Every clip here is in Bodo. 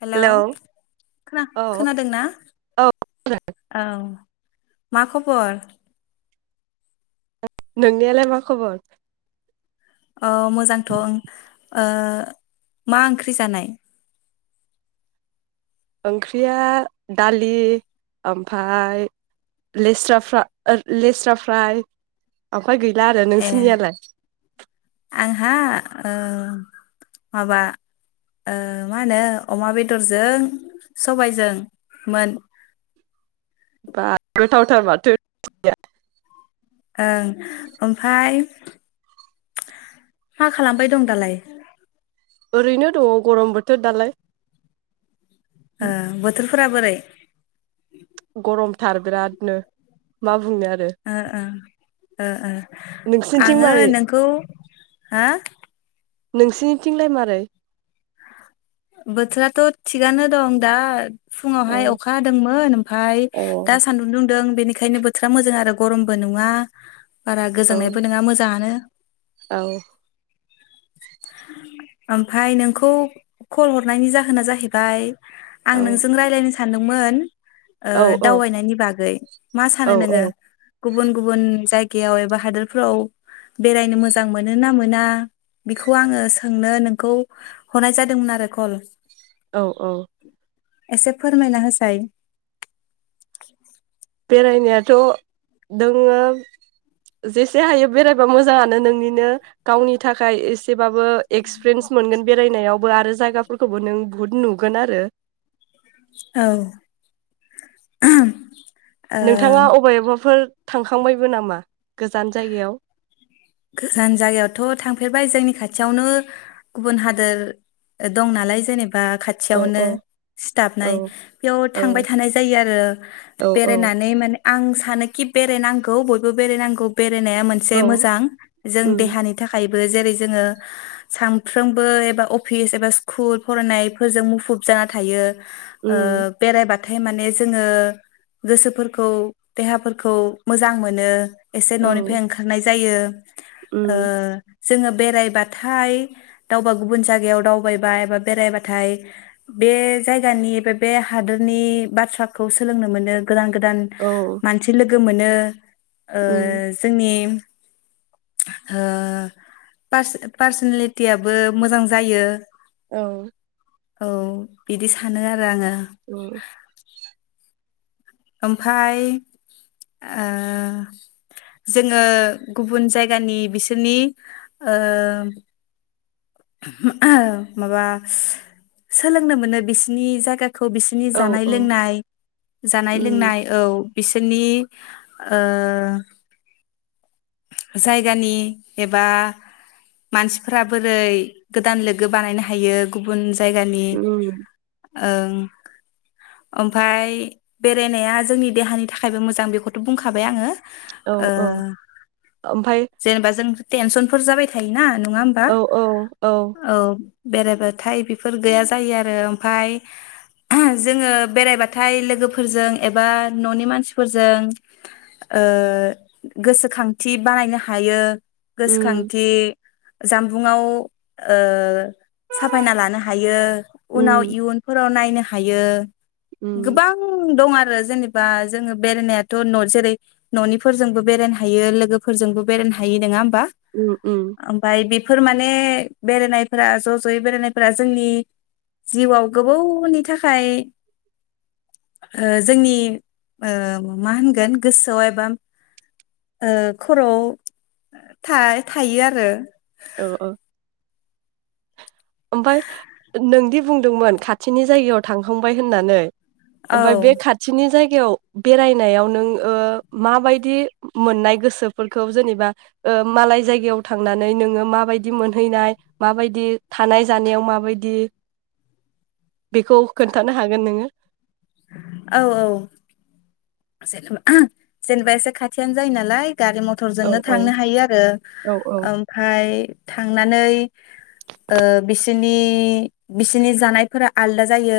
हेलौ औ खोना-खोनादोंना औ औ मा खबर नोंनियालाय मा खबर अ मोजांथ उम मा ओंख्रि जानाय ओंख्रिया दालि ओमफाय लेस्रारा फा- लेस्रा फ्राय ओमफाय गैला आरो ए नोंसोरनियालाय आंहा ओ माबा ओ मा होनो अमा बेदरजों सबायजों मोन। बा गोथावथार माथो ओंख्रिया ओं ओमफ्राय मा खालामबाय दं दालाय? ओरैनो दङ गरम बोथोर दालाय ओ बोथोरफोरा बोरै गरमथार बिरादनो माब ओ ओ ओ नोंसिनिथिं आङो मारै नोंखौ। हो? नोंसिनिथिंलाय मारै बोथोराथ थिगानो दं दा औ फुङावहाय अखादोंंमोन ओमफ्राय औ दा सान्दुं दुं दों बेनिखायनो बोथोरा मोजां आरो गरमबो नङा बारा औ गोजांनायबो नङा मोजाङानो औ ओमफाय नोंखौ खल हरनायनि जाहोना जाहैबाय। आं औ नोंजों रायज्लायनोसो सानदोंमोन ओ औ दावबायनायनि बागै मा औ सानो नोङो? गुबुन गुबुन जायगायाव एबा हादोरफोराव बेरायनो मोजां मोनो ना मोना बेखौ आङो सोंनो नोंखौ हरनाय जादोंमोन आरो। खल औ औ एसे फोरमायना होसाय बेरायनायाथ दोंङो जेसे हायो बेरायबा मोजाङानो नोंनिनो गावनि थाखाय एसे बाबो एक्सपिरियेन्स मोनगोन बेरायनायाव आरो जायगाफोरखौबो नों बुहुद नुगोन आरो औ ओ नोंथाङा अबायबाफोर थांखांबायबो नामा गोजान जायगायाव गोजान जायगायावथ' थांफेरबाय जोंनि खाथियावनो गुबुन हादोर दं नालाय जेने बा औ खाथियावनो औ सिथाबनाय औ बेयाव थांबाय औ थानाय जायो आरो औ औ बेरायनानै माने आं सानोखि बेरायनांगौ बयबो बेरायनांगौ बे रायनाया औ मोनसे मोजां जों उम देहानि थाखाय बो जेरै जोङो सानफ्रोमबो एबा अफिस एबा स्कुल फरायनायफोरजों मुखुब जाना थायो ओ उम बेरायबाथ थाय माने जोङो गोसो एसे औ न'निफ्राय ओंखारनाय जायो ओ उम जोङो बेरायबाथाय दावबा गुबुन जायगायाव दावबायबाय बा बेरायबाथाय बे जायगानि बा बे हादोरनि बाथ्राखौ सोलोंनो मोनो गोदान गोदान औ मानसि लो गो मोनो ओ उम जोंनि ओ पास पार्सनेलिटियाबो मोजां जायो औ औ बिदि सानो आरो आङो उम ओमफाय ओ जोङो गुबुन जायगानि बिसोरनि ओ मा माबा सोलोंनो मोनो बिसनि जायगा खौ बिसिनि औ जानाय औ लोंनाय नाय उम लोंनाय औ बिसोरनि ओ जायगानि एबा मानसिफोरा बोरै गोदान लोगो बानायनो हायो गुबुन ज जायगानि उम ओं ओमफाय बेरायनाया जोंनि देहानि थाखायबो मोजां बेखौथ' बुंखाबाय आङो औ ओ औ ओमफाय जेनेबा जों टेनसनफोर जाबाय थायोना नङा होमबा औ औ औ बेरायबाथाय बेफोर गैया जायो आरो ओमफाय [unintelligible] जोङो बेरायबाथाय लोगोफोरजों एबा न'नि मानसिफोरजों ओ गोसोखां थि बानायनो हायो उम गोसोखांथि जामबुंआव ओ साफायना लानो हायो उनाव उम इयुनफोराव नायनो हायो उम गोबां दं आरो आरो जेनेबा जोङो बेरायनायाथ' न जेरै न'निफोरजोंबो बेरायनो फायो लो गोफोरजोंबो बेरायनो हायो नोङा बा उम उम ओमफाय बि फोरमाने बेरायनायफोरा ज' ज'यै बेरायनायफोरा जोंनि जिउआव गोबोवनि थाखाय ओ जोंनि ओ मा होनगोन गोसोआव एबा ओ खर'आव था-थायो आरो औ औ ओमफाय नोंदि बुंदोंमोन खाथिनि जायगायाव थांखांबाय होननानै औ ओमफाय बे खाथिनि जायगा गायाव बेरायनायाव नों ओ माबायदि मोननाय गोसोफोरखौ जोनेबा ओ मालाय जायगायाव थांनानै नोङो माबायदि मोनहैनाय माबायदि थानाय जानायाव माबायदि बेखौ खोन्थानो हागोन नोङो औ औ जेनबा [unintelligible] जेनेबा एसे खाथियानो जायो नालाय गारि औ मथरजोंनो औ थांनो हायो आरो औ औ ओमफाय थांनानै ओ बिसोनि बिसोनि जानायफोरा आलदा जायो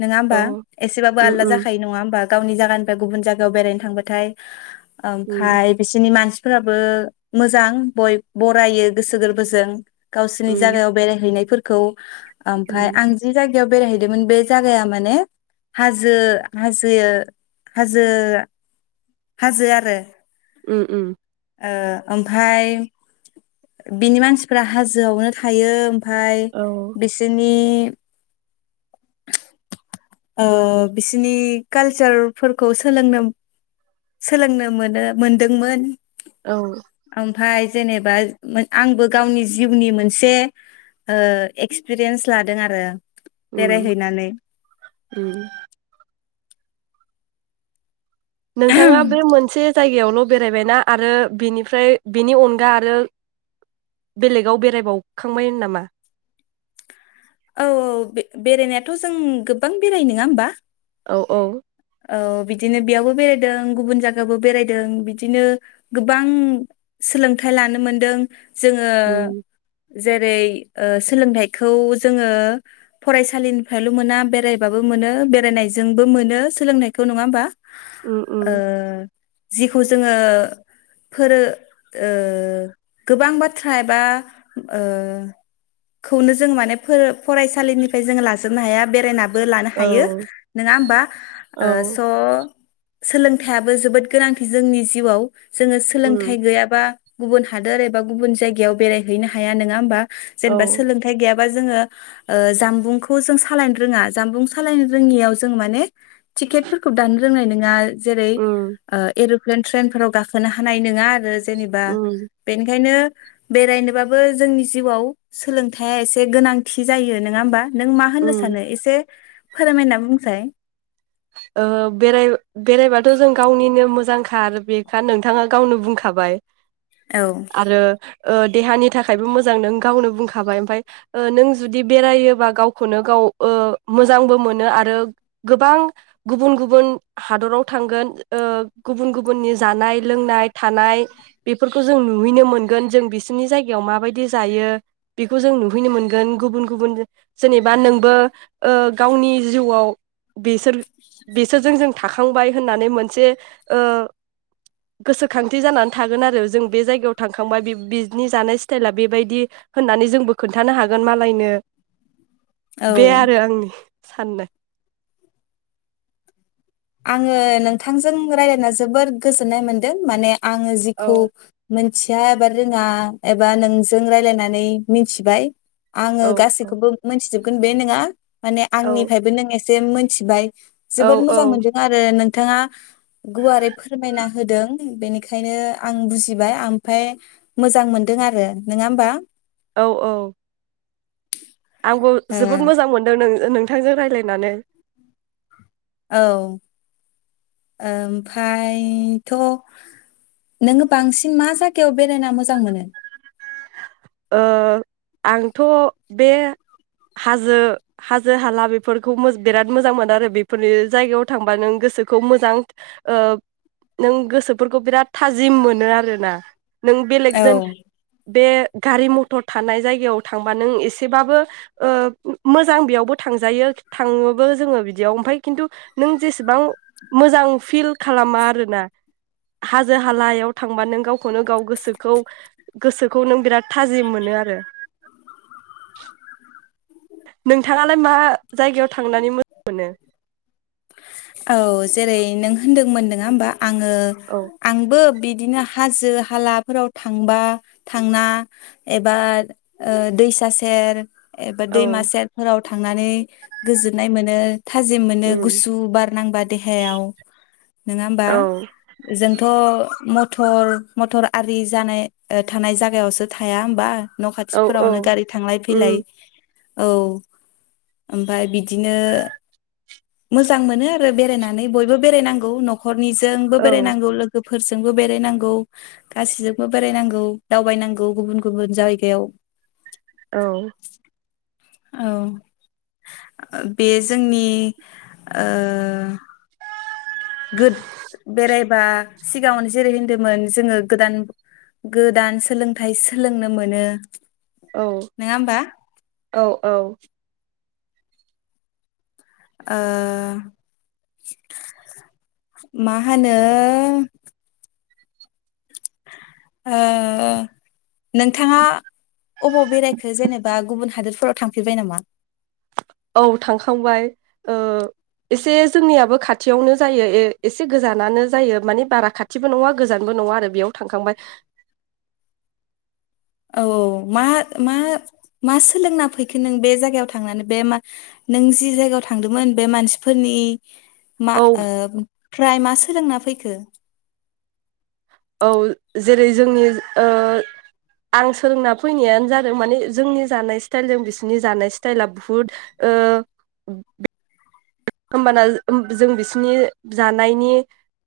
नोङा होमबा औ एसेबाबो उम आलदा उम जाखायो नङा होमबा गावनि जागान फाय गुबुन जागायाव बेरायनो थांबाथाय उम ओमफाय बिसोनि मानसि फोराबो मोजां बय बरायो गोसो गोरबोजों गावसोनि उम जायगायाव बेरायहैनाय फोर खौ आमफाय उम आं जि जाग याव बेरायहैदोमोन बे जायगाया माने हाजो हाजो हाजो हाजो आरो उम उम ओ ओमफाय बिनि मानसिफ्रा हाजोआवनो थायो फाय औ बिसोनि [inaudible] ओ बिसिनि कालसारफोरखौ सोलोंनो सोलोंनो मोनो मोनदोंमोन औ फाय जेनेबा मो आंबो गावनि जिउनि मोनसे ओ एक्सपिरियेन्स लादों आरो उम बेरायहैनानै उम नोंथाङा बे औ मोनसे जायगायावल' बेरायबायना आरो बिनिफ्राय बिनि अनगा आरो बेलेगाव बेरायबावखांबाय नामा औ औ बे बेरायनायाथ' जों गोबां बेराय नोङा होमबा औ औ औ बिदिनो बेयावबो बेरायदों गुबुन जायगाबो बेरायदों बिदिनो गोबां सोलोंथाइ लानो मोनदों जोङो उम जेरै ओ सोलोंथाइखौ जोङो फरायसालिनिफ्रायल' मोना बेरायबाबो मोनो बेरायनायजोंबो मोनो सोलोंनायखौ नङा होमबा उम ओ उम जिखौ जोङो फोरो ओ गोबां बाथ्रा एबा ओ खौनो जों माने फरायसालिनिफ्राय जोङो लाजोबनो हाया बेरायनानै बो लानो औ हायो नङा होमबा स औ सोलोंथाइयाबो जोबोद गोनांथि जोंनि जिउआव जोङो सोलोंथाइ उम गैयाबा गुबुन हादोर एबा गुबुन जायगायाव बेरायहैनो हाया नोङा होमबा जेनेबा औ सोलोंथाइ गैयाब बा जोङो ओ जानबुंखौ जों सालायनो रोङा जानबुं सालायनो रोङियाव जों माने टिकेटफोरखौ दान रोंनाय नोङा जेरै उम ओ प्लेन ट्रेनफोराव गाखोनो हानाय नोङा आरो जेनेबा उम बेनिखायनो बेरायनोबाबो जोंनि जिउआव सोलोंथाया एसे गोनांथि जायो नोङा होमबा नों मा होननो उम सानो एसे फोरमायना बुंसाय ओ बेराय बेरायबाथ' जों गावनिनो मोजां थार बेखा नोंथाङा गावनो बुंखाबाय औ आरो ओ देहानि थाखायबो मोजां नों गावनो बुंखाबाय ओमफाय नों जुदि बेरायोबा गावखौनो गाव ओ मोजांबो मोनो आरो गोबां गुबुन गुबुन हादराव थांगोन ओ गुबुन गुबुननि जानाय लोंनाय थानाय बेफोरखौ जों नुहैनो मोनगोन जों बिसोरनि जायगायाव माबायदि जायो बेखौ जों नुहैनो मोनगोन गुबुन गुबुन जेनेबा नोंबो गावनि ओ जिउआव बिसोर बेसोरजों जों थाखाखांबाय होननानै मोनसे ओ गोसोखांथि जानानै थागोन आरो जों बे जायगायाव थांखांबाय बिनि जानाय स्टाइला बेबायदि होननानै जोंबो खोन्थानो हागोन मालायनो बे औ आरो आंनि साननाय आङो नोंथांजों रायलायना जोबोद गोजोननाय मोनदों माने आङो औ जिखौ मोन मिथिया एबा रोङा एबा नोंजों रायलायनानै मिनथिबाय। आङो औ औ गासैखौबो मोनथिजोब गोन बे नङा माने आंनिफ्रायबो नों एसे मोन थिबाय औ औ आरो नोंथाङा गुवारै फोरमायना होदों बेनिखायनो आं बुजिबाय आमफाय मोजां मोनदों आरो नोङा होमबा? औ औ आंबो ओ, जोबोद मोजां मोनदों नों नोंथांजों रायलायनानै औ ओमफ्रायथ' नोङो बांसिन मा जायगायाव बेरायना मोजां मोनो? ओ आंथ' बे हाजो हाजो हाला बेफोरखौ मो बिराद मोजां मोनो आरो बेफोरनि जायगायाव थांबा नों गोसोखौ मोजां ओ नों गोसोफोरखौ बिराद थाजिम मोनो आरोना। नों बेलेगजों औ बे गारि मथर थानाय जायगायाव थांबा नों एसेबाबो ओ मोजां बेयावबो थांजायो थाङोबो जोङो बिदियाव ओमफाय खिन्थु नों जेस बां मोजां फिल खालामा आरोना हाजो हालायाव थांबा नों गावखौनो गाव गोसोखौ गोसोखौ नों बिराद थाजिम मोनो आरो। नोंथाङालाय मा जायगायाव थांनानै मोजां मोनो? औ जेरै नों होनदोंमोन नोङा होमबा? आङो औ आंबो बि बिदिनो हाजो हालाफोराव थांबा थांना एबा ओ दैसा सेर एबा औ दैमा सेर फोराव थांनानै गोजोननाय मोनो। थाजिम मोनो। उम गुसु बारनांबा देहायाव नोङा होमबा? औ जोंथ' म थर मथर आरि जानाय ओ थानाय जागायावसो थाया होमबा? न' औ औ खाथिफोरावनो गारि थांलाय फैलाय उम औ ओमफ्राय बिदिनो मोजां मोनो आरो बेरायनानै बयबो बेरायनांगौ न'ख हरनिजोंबो औ बेरायनांगौ लोगो फोरजोंबो बेरायनांगौ गासैजोंबो बेरायनांगौ दावबायनांगौ गुबुन गुबुन जायगायाव औ औ बे जोंनि अ गोद बेराय बा सिगाङावनो जेरै होनदोंमोन जोङो गोदान गोदान सोलोंथाइ सोलोंनो मोनो औ नङा होमबा औ औ ओ मा होनो ओ नोंथाङा अबाव बेरायखो जेनेबा गुबुन हादोरफोर थांफेरबाय नामा? औ थांखांबाय ओ एसे जोंनियाबो खाथियावनो जायो एसे गोजानानो जायो माने बारा खाथिबो नङा गोजानबो नङा आरो बेयाव थांखांबाय औ औ औ मा मा मा सोलोंना फैखो नों बे जागायाव थांनानै बे मा नों जि जायगायाव थांदोंमोन बे मानसिफोरनि मा औ ओ प्राय मास लोंना फैखो? औ जेरै जोंनि ओ आं सोलोंना फैनायानो जादों माने जोंनि जानाय स्टाइलजों बिसिनि जानाय स्टाइला बुहुद ओ होमबाना जों बिसिनि जानायनि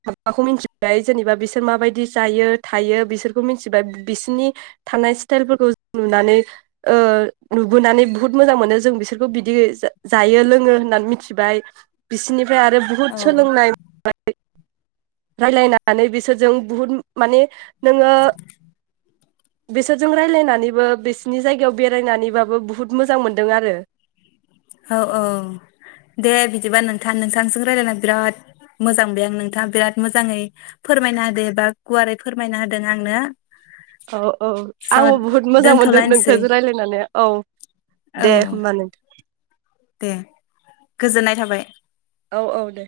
माबाखौ मिथिबाय जेनेबा बिसोर माबायदि जायो थायो बिसोरखौ मिथिबाय बिसोरनि थानाय स्टाइलफोरखौ नुनानै ओ नुबोनानै बुहुद मोजां मोनो जों बिसोरखौ बिदि जायो लोङो होननानै मिथिबाय बिसिनि फ्राय आरो औ बुहुत सोलोंनाय [inaudible] रायलायनानै बिसोरजों बुहुद माने नोङो बिसोरजों रायलायनानैबो बिसिनि जायगायाव बेरायनानैबाबो बुहुत मोजां मोनदों आरो औ औ दे बिदिबा नोंथां नोंथांजों रायजलायना बिराद मोजांबाय आं नोंथाङा बिराद मोजाङै फोरमायना होदो बा गुवारै फोरमायना होदों आंनो औ औ आंबो स' बुहुद मोजां मोनदों दोनथ'लायनोसै नोंथांजों रायजलायनानै औ औ दे होमबा नोंथ दे गोजोननाय थाबाय‌। औ औ दे